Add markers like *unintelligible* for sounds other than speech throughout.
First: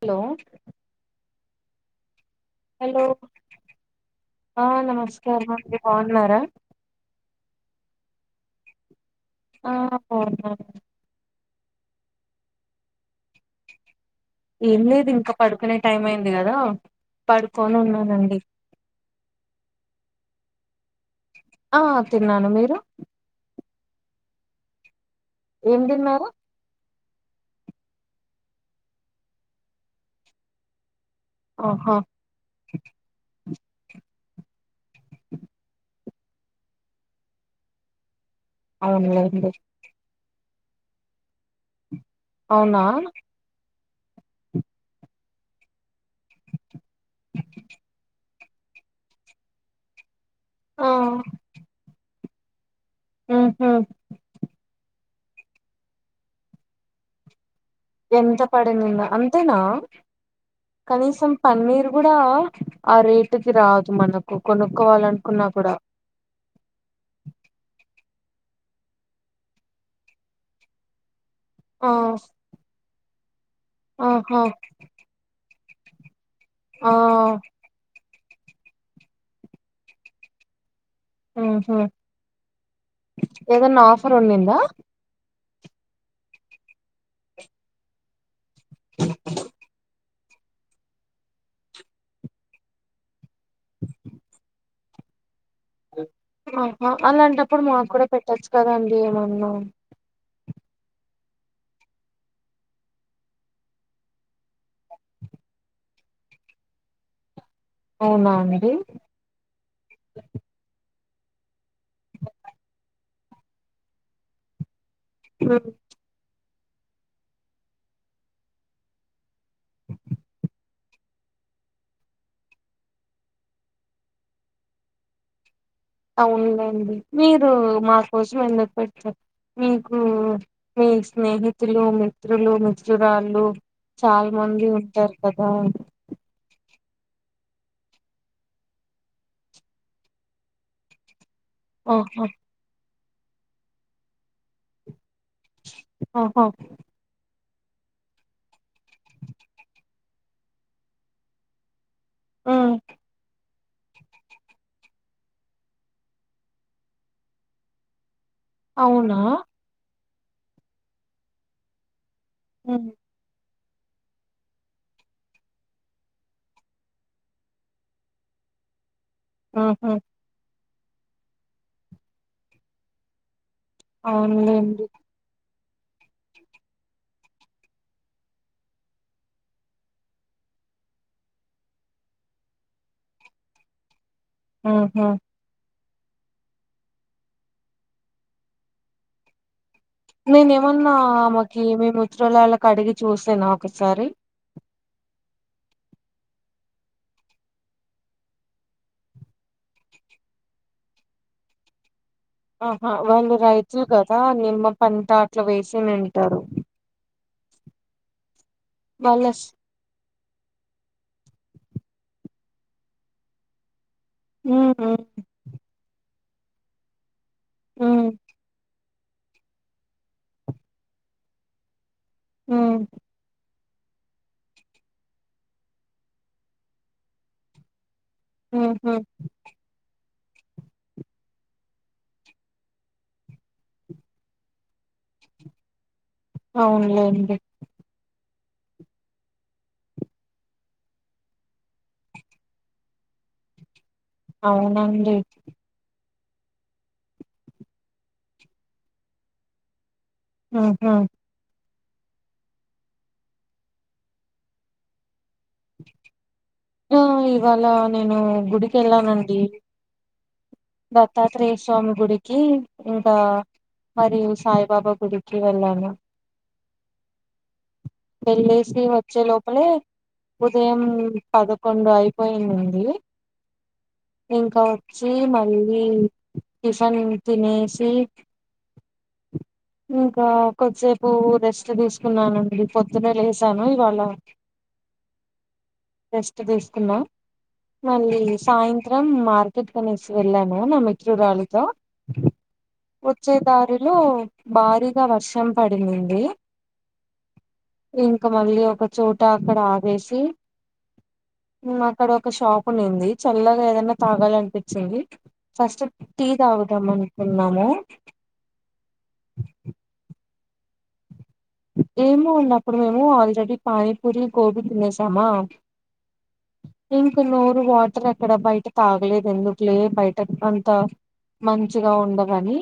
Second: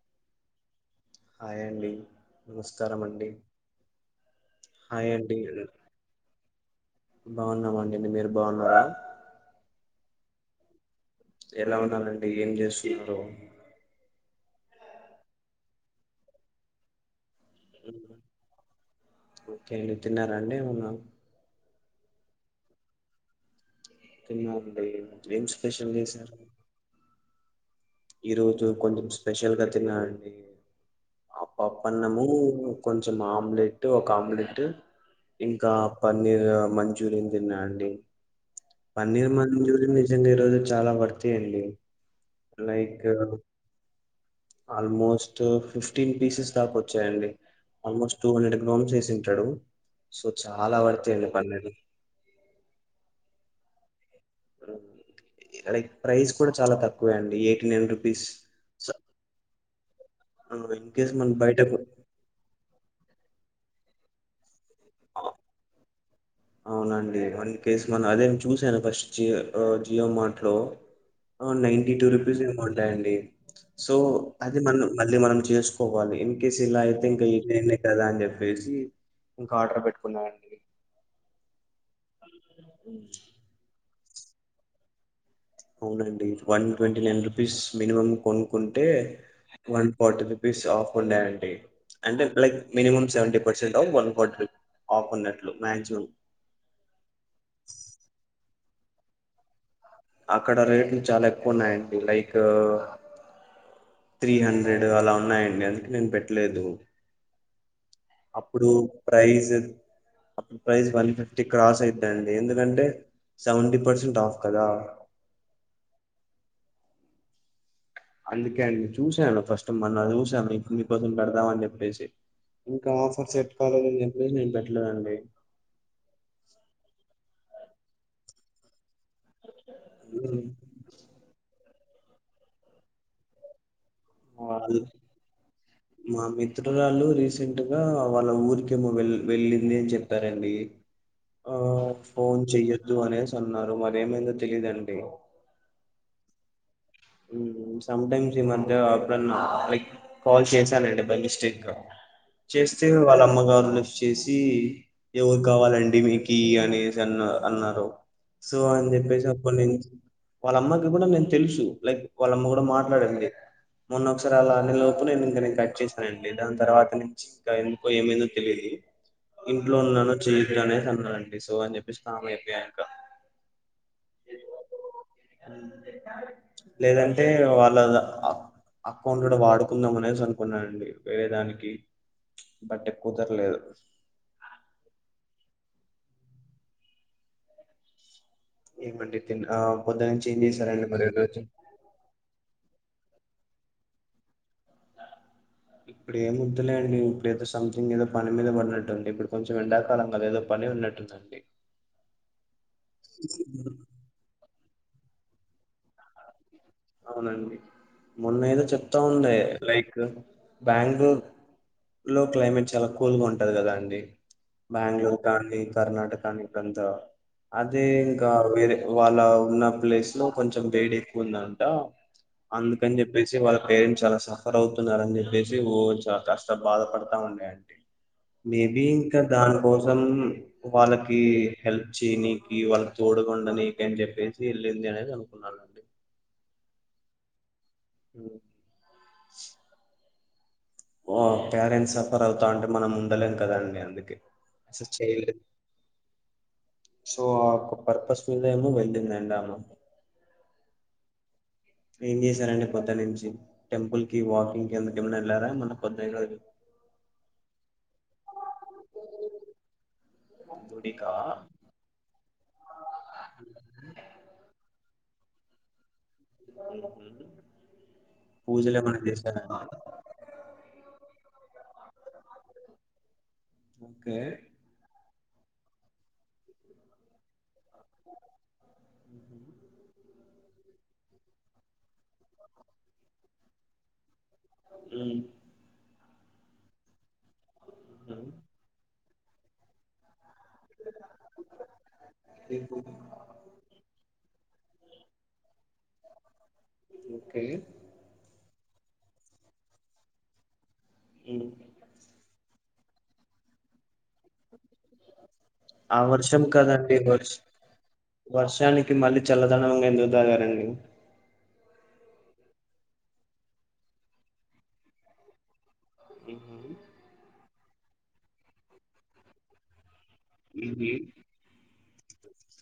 Hello hi అండి నమస్కారం hello అండి ఆ నమస్కారం అండి బాగున్నారా ఎన్ని మీరు బాగున్నారా ఆహ ఎలా ఉన్నారండి ఏం చేస్తున్నారు ఏం లేదు ఇంక పడుకునే టైం అయింది కద పడుకొని ఉన్నానండి తిన్నారండి ఏమన్నా ఆ తిన్నాను మీరు తిన్న అండి ఏం స్పెషల్ చేశారు ఈ రోజు కొంచెం స్పెషల్ గ తిన్న అండి ఆ పప్పు ఆహా అన్నము కొంచం ఆమ్లెట్ కామ్లెట్ ఇంకా పన్నీర్ మంచూరియన్ తిన్నా అండి పన్నీర్ అవునులేండి మంచూరియం నిజంగ ఈరోజు చాలా వర్తి అండి అవునా లైక్ ఆల్మోస్ట్ ఫిఫ్టీన్ పీసెస్ దాకా వచ్చాయండి ఆల్మోస్ట్ టూ హండ్రెడ్ గ్రామ్స్ వేసింటాడు సో చాలా ఆ వర్తి అండి పన్నీరు హ్మ్ లైక్ ప్రైస్ కూడ చాలా తక్కువే అండి నైన్ రూపీస్ ఎంత పడింది నీన్న అంతేనా ఇన్ కేస్ కనీసం మనం బయటకు పన్నీర్ కూడా ఆ రేటు కి రాదు మనకు కొనుక్కోవాల అనుకున్నా కూడ చూశాను ఫస్ట్ జియో జియో మార్ట్లో ఆ నైంటీ టూ రుపీస్ ఏమో ఉంటాయండి సో ఆహా అది మనం మళ్ళీ మనం చేసు వాలి ఇ ఆ సిలయితేం క కదా అం చెప్ప ఫసి కార్డర్ పెట్టుకున్నాండి ఉ హు మర్రునిందా అవునండి one twenty nine rupees minimum కొను కుంటే వన్ ఫార్టీ రుపీస్ ఆఫ్ ఉన్నాయన్డి అంటే like minimum seventy percent off one forty rupees off ఉన్నట్టు ఆహా అలాంటప్పుడు మాకు కూడా పెట్టచ్చు కదండి ఏమన్నా అక్కడ రేట్లు చాలా ఎక్కువ ఉన్నాయండి లైక్ త్రీ హండ్రెడ్ అలా ఉన్నాయండి అందుకే నేను పెట్టలేదు అవునా అప్పుడు అండి ప్రైజ్ అప్పుడు ప్రైజ్ వన్ ఫిఫ్టీ క్రాస్ అయిద్దండి ఎందుకంటే సెవెంటీ పర్సెంట్ ఆఫ్ కదా హ్మ్ అందుకే అండి చూశాను ఫస్ట్ మొన్న చూశాను మీకోసం పెడదామని చెప్పేసి ఇంకా ఆఫర్ సెట్ కాలదని చెప్పేసి నేను పెట్టలేదండి అవున్ లేన్డి మీరు మా కోసం ఎందు పెడ్తార్ మీకు మీ స్నేహితు మిత్రులు మిత్రులు మిత్రురాళ్ళు చాలా మంది వాళ్ళు ఉంటారు కదా చట్టరాళ్ళు రీసెంట్ గా వాళ్ళ ఊరికేమో వెల్ వెళ్ళింది అని చెప్పారండి ఆ హా వద్దు అనేసి అన్నారు మరి ఏమైందో తెలీదండి ఆ హా హ్మ్ సంటైమ్స్ ఈ మధ్య అప్పుడన్నా లైక్ కాల్ చేశానండి బై మిస్టేక్ హ్మ్. చేస్తే వాళ్ళమ్మగారు మనిష చేసి ఎవరు కావాలండి మీకీ అనేసి అన్నారు అన్నారు సో అని అవునా చెప్పేసి అప్పుడనుంచి వాళ్ళమ్మకి కూడా నేను తెలుసు లైక్ వాళ్ళమ్మ కూడా మాట్లాడంది మొన్న ఒకసారి అలా అనే లోపు నేను ఇంక నేను కట్ చేశానండి దాని తర్వాత నుంచి ఇంకా ఎందుకో ఏమైందో తెలియదు ఇంట్లో ఆహా ఉన్నాను చెయ వద్దు అనేసి అన్నాదండి సో అని చెప్పేసి కామ్ అయిపోయాయింకా అవునులేండి లేదంటే వాళ్ళది అక్ అక్కౌంట్ కూడా వాడుకుందాం అనేసి అనుకున్నానండి వేరేదానికి బట్ కుదరలేదు ఆహా ఏమండి తిన్నా నేను ఏమన్నా ఆమకి మే *unintelligible* ళ్ళకి అడిగి చూసేనా ఒకసారి ఇప్పుడు ఏం వద్దులేండి ఇప్పుడు ఏదో సంథింగ్ ఏదో పని మీద పడినట్టుంది ఇప్పుడు కొంచెం ఎండాకాలం కదా ఏదో పని ఉన్నట్టుందండి ఆహా వాళ్ళు రైతులు కదా మేము మా పంట అట్లా వేసినింటారు అవునండి మొన్న ఏదో చెప్తా ఉండే వాళ్ళస్ లైక్ బ్యాంగ్ ళూరు క్లైమేట్ చాల కూల్గా ఉంటది కదా అండి ఉమ్ ఉమ్ బ్యాంగ్ ళూరు కాని కర్ణాట దానికంత అదే ఉమ్ ఇంకా వేరే వాళ్ళ ఉన్న ప్లేస్ లో కొంచెం వేడి ఎక్కువ ఉంద ట ఉమ్ అందుకని చెప్పేసి వాళ్ళ పేరెంట్స్ చాలా సఫర్ అవుతున్నారని చెప్పేసి ఓ చాలా కాస్త బాధపడతా ఉండే అండి మేబీ ఉహు ఇంకా దానికోసం వాళ్ళకీ హెల్ప్ చేయనీకీ వాళ్ళకి తోడగుండా నీకి అని చెప్పేసి వెళ్ళింది అనేది అనుకున్నాండి అవునులేండి ఓ పేరెంట్స్ సఫర్ అవుతావుంటే మనం ఉండలేం కదండి అందుకే అసలు అవునండి చేయలేదు సో ఆ పర్పస్ మీద ఏమో వెళ్ళిందండామ ఊహూ ఏం చేశారండి పోదున్నుంచి టెంపుల్ కి వాకింగ్ కి అందుకు ఎమ్ ఆ ఇవాళ నేను గుడికెళ్ళానండి గుడికా దత్తాత్రేయ స్వామి గుడికి ఇంకా మరియు సాయిబాబా గుడికి వెళ్ళాను వెళ్ళేసి పూజలేమన్నా చేసారా మ్ మ్ పదకొండు అయిపోయిందండి ఓకే ఇంకా వచ్ ఈ మళ్ళీ టిఫన్ తినేస్ తీక్ ఇంకా కొద్దిసేపు రెస్ట్ తీసుకున్నానండి పొద్దునే లేసాను ఇవాళ మ్మ్. రెస్ట్ తీసుకున్నా మళ్ళీ సాయం మార్కెట్ కనేన్ వెళ్ళాను నా మిత్రురాలితో మ్మ్. వచ్చే దారిలో భారీగా వర్షం పడింది ఓకే ఇంకా మళ్ళీ ఒక చోట అక్కడ ఆవేసి మ్మ్. అక్కడ ఒక షాప్ కొనింది చల్లగా ఏదైనా తాగాలనిపించింది ఫస్ట్ ఆ టీ వర్షం తాగుతాం కదండి వర్ష అనుకున్నాము వర్షానికి మళ్ళీ చల్లదనంగా ఎందుకు తాగారండి ఏమో ఉన్నప్పుడు మేము ఆల్రెడీ పానీపూరి గోబీ తినేసామా అ ఇంక నోరు వాటర్ ఎక్కడ బయట తాగలేదు ఎందుకులే బయట అంత మ్మ్. మంచి గా ఉండగాని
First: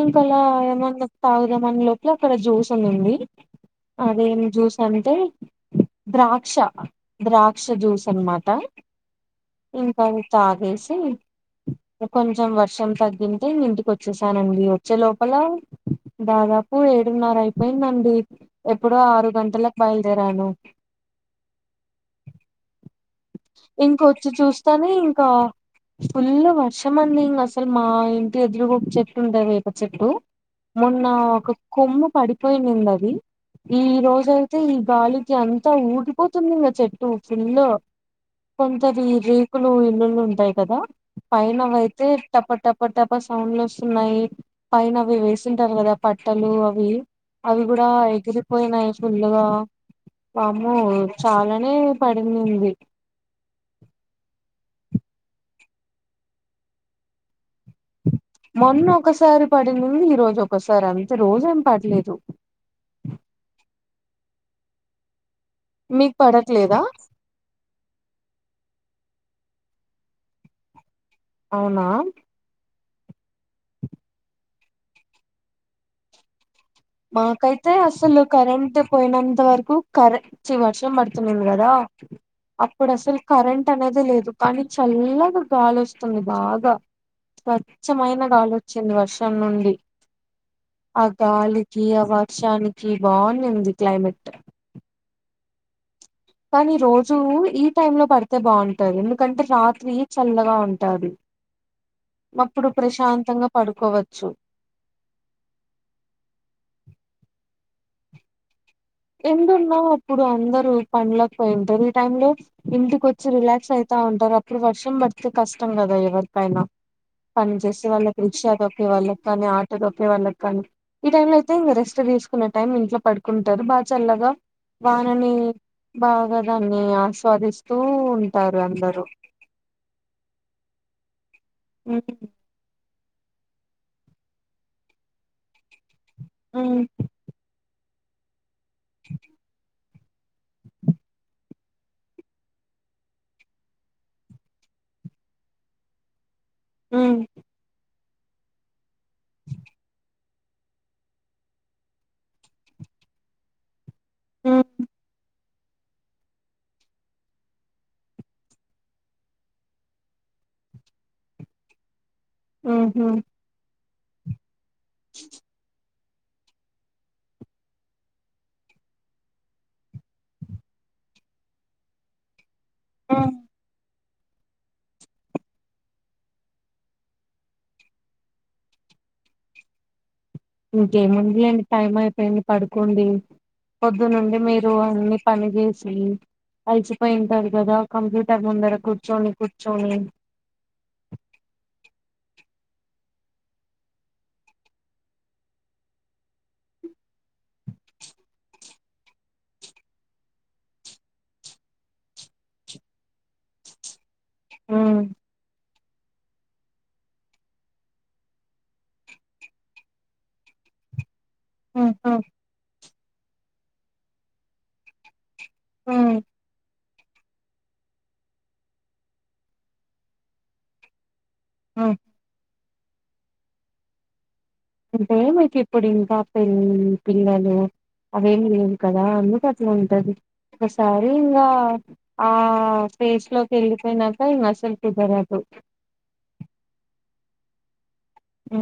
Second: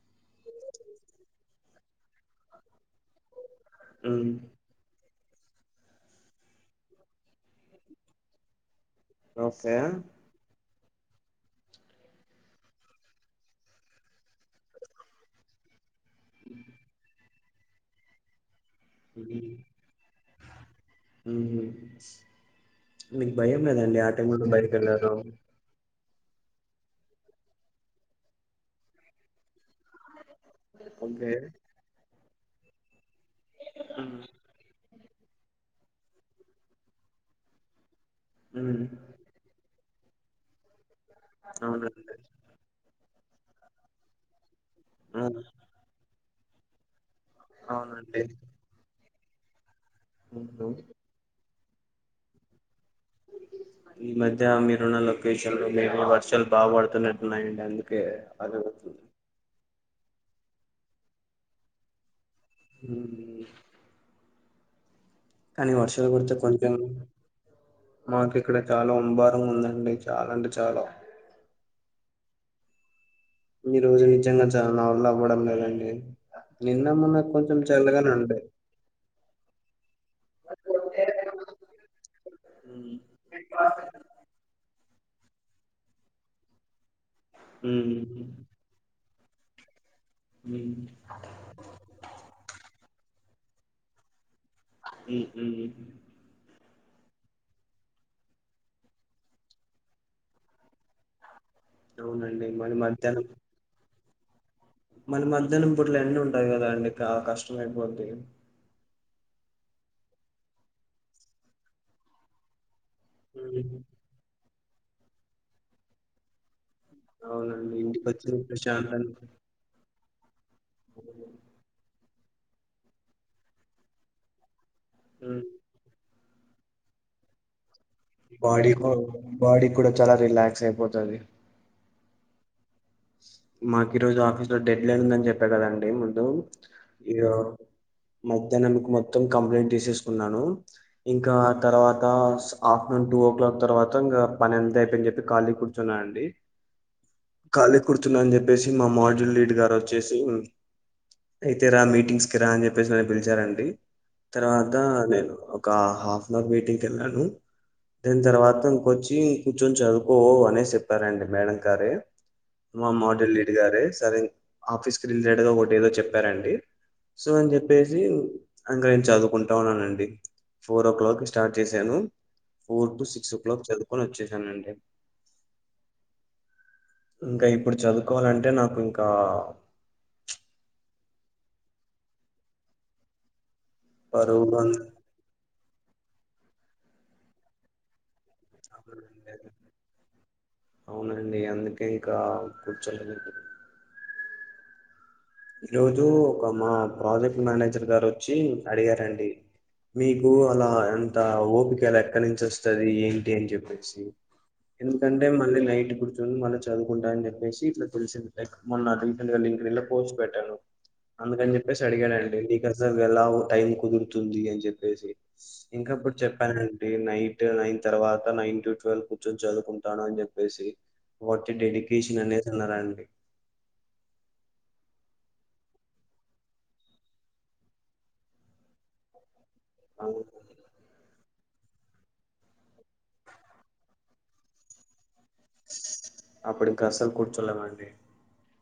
ఇంకా అలా ఏమన్నా తాగుదామని లోప అక్కడ జ్యూస్ ఉందింది మ్మ్. అదేం జ్యూస్ అంతే ద్రాక్ష ద్రాక్ష జ్యూస్ అనమాట ఓకే ఇంకాత ఆగ కొంచెం వర్షం తగ్గింటే ఇంటికి వచ్చే చానండి వచ్చే లోపల దాదాపు ఏడున్నర అయిపోయిందండి ఎప్పుడో ఆరు మ్మ్. గంటలకు బయలుదేరాను ఉహు మీకు భయం లేదండి ఆ ఇంకొచ్చి టైంలో బయక చూస్తానే వెళ్ళారు ఇంకా ఫుల్ వర్షం అంది ఇంకా అసలు మా ఇంటి ఎదురు గొప్పు చెట్తుంటేవ ఒక చెట్టు మొన్న ఓకే ఒక కొమ్ము పడి పోయి నిందది ఈ రోజయితే ఈ గాలికి అంత అంత ఊడిపోతుందిద చెట్టు ఫుల్ లో ఉమ్ కొంతరి రేకులు ల్లు ఉంటాయి కదా పైనం అైతే అవునండి టప్ప టప్ప ట ప సౌండ్ లో వస్తున్నాయి పైన అవి ఆ వేసింటారు కదా పట్టలు అవి అవి కూడా అవునండి ఎగిరిపోయినాయి ఫుల్లుగా అవును వామ్మో చాలా పడింది ఈ మధ్య లొకేషన్ లో వర్షాలు బాగా పడుతున్నట్టున్నాయి అందుకే అది వతుంది ంది ఈ రోజు ఒకసారి అంతే రోజ ఏం పడలేదు హ్మ్ కానీ వర్షాలు మీకు కురిత్ కొంచెం పడట్లేదా మాకు ఇక్కడ కాలం సాంబారం ఉందండి చాలా అండి చాలా అవునా ఈ రోజు నిజంగా చాలా నావల్ల అవ్వడం లేదండి నిన్న మొన్న కొంచెం మాకైతే చల్లగానే అసలు ఉండే కరెంట్ పోయినంత వరకు కరెట్ వర్షం పడుతున్నింది కదా అప్పుడు అసలు కరెంట్ అనేది లేదు కానీ చల్లగా గాలి వస్తుంది బాగా స్వచ్ఛమైన ఉమ్ గాలోచ్చింది వర్షం ం నుండి హ్మ్ ఈ వర్షానికి బావున్నింది క్లైమేట్ హ్మ్ హ్మ్ కానీ రోజూ ఈ టైమ్ లో పడితే బాంటది ఎందుకంటే రాత్రి చల్లగా ఉంటాది అవునండి అప్పుడు మరి మధ్యాహ్నం ప్రశాంతంగా పడుకోవ చు మన ఐపోద్ది ఎందున్నా అప్పుడు అందరుూ పన్ లకు పోయింటారు ఈ టైం లో ఇంటికి వచ్చి రిలాక్స్ అయితా ఉంటారు ఇప్పుడు వర్షం పడితే కష్టం కదా ఎవరికైనా పని అవునండి చేసే వాళ్ళకి ఇంటికొచ్చి రిక్షా తొక్కే వాళ్ళకి ప్రశాంతంగా కానీ ఆటో తొక్కే వాళ్ళకి ఈ టైమ్ లో అయితే ఇంగ రెస్ట్ కునే టైం ఇంట్లో పడుకుంటారు బా చల్లగా వానని బాగ ధాన్ని ఆస్వాది బాడి కొ బాడీ కూడా చాలా రిలా క్స్ అయిపోతది హ్మ్ మాకు ఈ రోజు ఆఫీస్ లో డెడ్ లైన్ ఉందని చెప్పా కదండి ము దు ఉమ్, ఇగ మ వద్దన్నందుకు మొత్తం కంప్లైంట్ తీసేసి అనున్నాను ఇంకా తర్వాత ఆఫ్టర్నూన్ టూ ఓ క్లాక్ తర్వాత ఇంకా పని ఎంత అయిపోయిఅని చెప్పి ఖాళీ కూర్చున్నానుండి హమ్ ఖాళీ కుర్చున్నా అని చెప్పేసి మా అమ్మ వాళ్ జుల్ లీడ్ గారు వచ్చేసి అయితే రా మీటింగ్స్ కి రా అని చెప్పేసి నన్ను పిలిచారండి ఉమ్, తర్వాత నేను ఒక హాఫ్ అన్ అవర్ మీటింగ్ వెళ్ళాను దాని తర్వాత ఇంకొచ్చి ఇం కూచొని చదువుకో అనేసి చెప్పారండి మేడం గారే మా ఉమ్, మాటల్ లేడి గార్సే దారిని ఆఫీస్ రిలేట్ ఒకట ఎదో చెప్ప చెప్పారండి సో అని చెప్పేసి ఇంకా చదువుకుంటా ఉన్నానండి ఫోర్ ఓ క్లాక్ స్టార్ట్ చేశాను four to um. Six o'clock చదువు కొని వచ్చేశాను అండి ఇంకా ఇప్పుడు చదువుకోవాలంటే నాకు ఇంకా ఇంకేముంది అండి టైం అయిపోయింది పడుకోండి పొద్దు నుండి బరువుగా మీరు అన్ని పని చేేసి కలిసిపోయింటారు కదా కంప్లీట్ ఇత్తర ముందర కుర్చోని కుర్చోని అవునండి. అందుకే ఇంకా కూర్చోలేదండి ఈ రోజు ఒక మా ప్రాజెక్ట్ మేనేజర్ గారు వచ్చి అడిగారండి మీకు అలా ఎంత ఓపికలా ఎక్కడి నుంచి వస్తుది ఏంటి అని చెప్పేసి ఉమ్, ఎందుకంటే మళ్ళీ నైట్ ర్చ మళ్ళీ చదువుకుంటా అని చెప్పేసి ఇట్లా తెలిసి క్ మ నా రసట్ గా పోస్ట్ పెట్టాను అందుకని ఉమ్, ఉమ్, చెప్పసిడిగాడుండి ఎలా టైం కుదురుతుంది అని చెప్పేసి ఇంక అప్పుడు ఉమ్, చెప్పానండి నైట్ నైన్ తర్వాత నైన్ టు ట్వెల్వ్ కూర్చొని చదువుకుంటాను అని చెప్పేసి *inaudible* వాట్ ఉమ్. డెడికేషన్ అనే తిన్నారండి ఇంటీ మీకు ఇప్పుడు ఇంకా పెళ్ పిల్లలు అవేం లేవు కదా అందుక ట్ అట్లాఉంటది అవును. ఒకసారి ఇంగా ఆ ఫేస్ లోకి వెళ్ళిపోయినాక ఈ అసలు కుదర అప్పుడు ఇంక అసలు కూడ్చోలేనండి ఉ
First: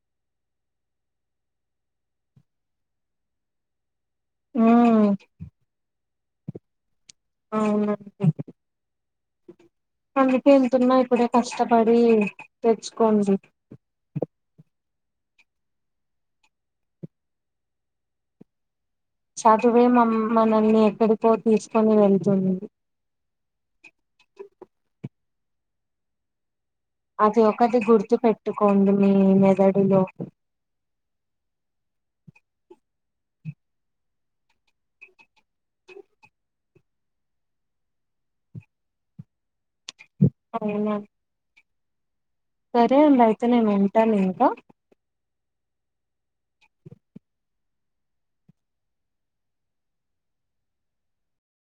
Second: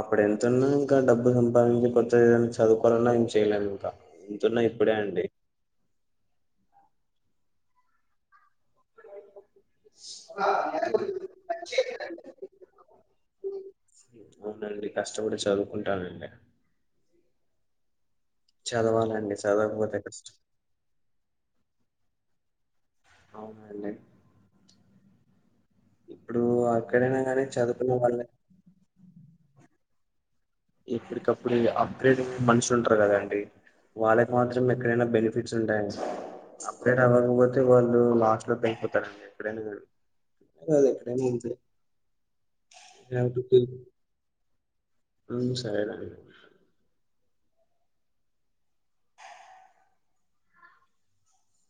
అప్పుడు ఎంతన్నా ఇంకా డబ్బు సంపాదించి కొత్త ఏదనా చదువుకోవాలన్నా ఏం చేయ్యలేం ఇంకా ఎంతున్నా ఇప్పుడే ఉమ్, అండి అవును అందుకే ఎంతున్నా ఇప్పుడే కష్టపడి తెచ్చుకోండి అవునండి కష్టపడి చదువుకుంటానండి చదవాలండి చదువే చదవకపోతే మమ్ కష్టం మనల్ని ఎక్కడికో తీసుకొని వెళ్తుంది అవునండి ఇప్పుడు అ అది ఒకటి గుర్తు పెట్టుకోండి మీ మెదడులో ఎప్పటికప్పుడు అప్గ్రేడింగ్ మనుషులు ఉంటారు కదాండి వాళ్ళకి మాత్రం ఎక్కడైనా బెనిఫిట్స్ ఉంటాయండి అప్గ్రేడ్ అవ్వకపోతే వాళ్ళు లాస్ట్ లో పెంగిపోతారండి ఎక్కడైనా కానీ అదే అవునా, అదెక్కడైనా అంతే సరే అండయితే నేను వుంటాను ఇంక ఉమ్ సరేనండి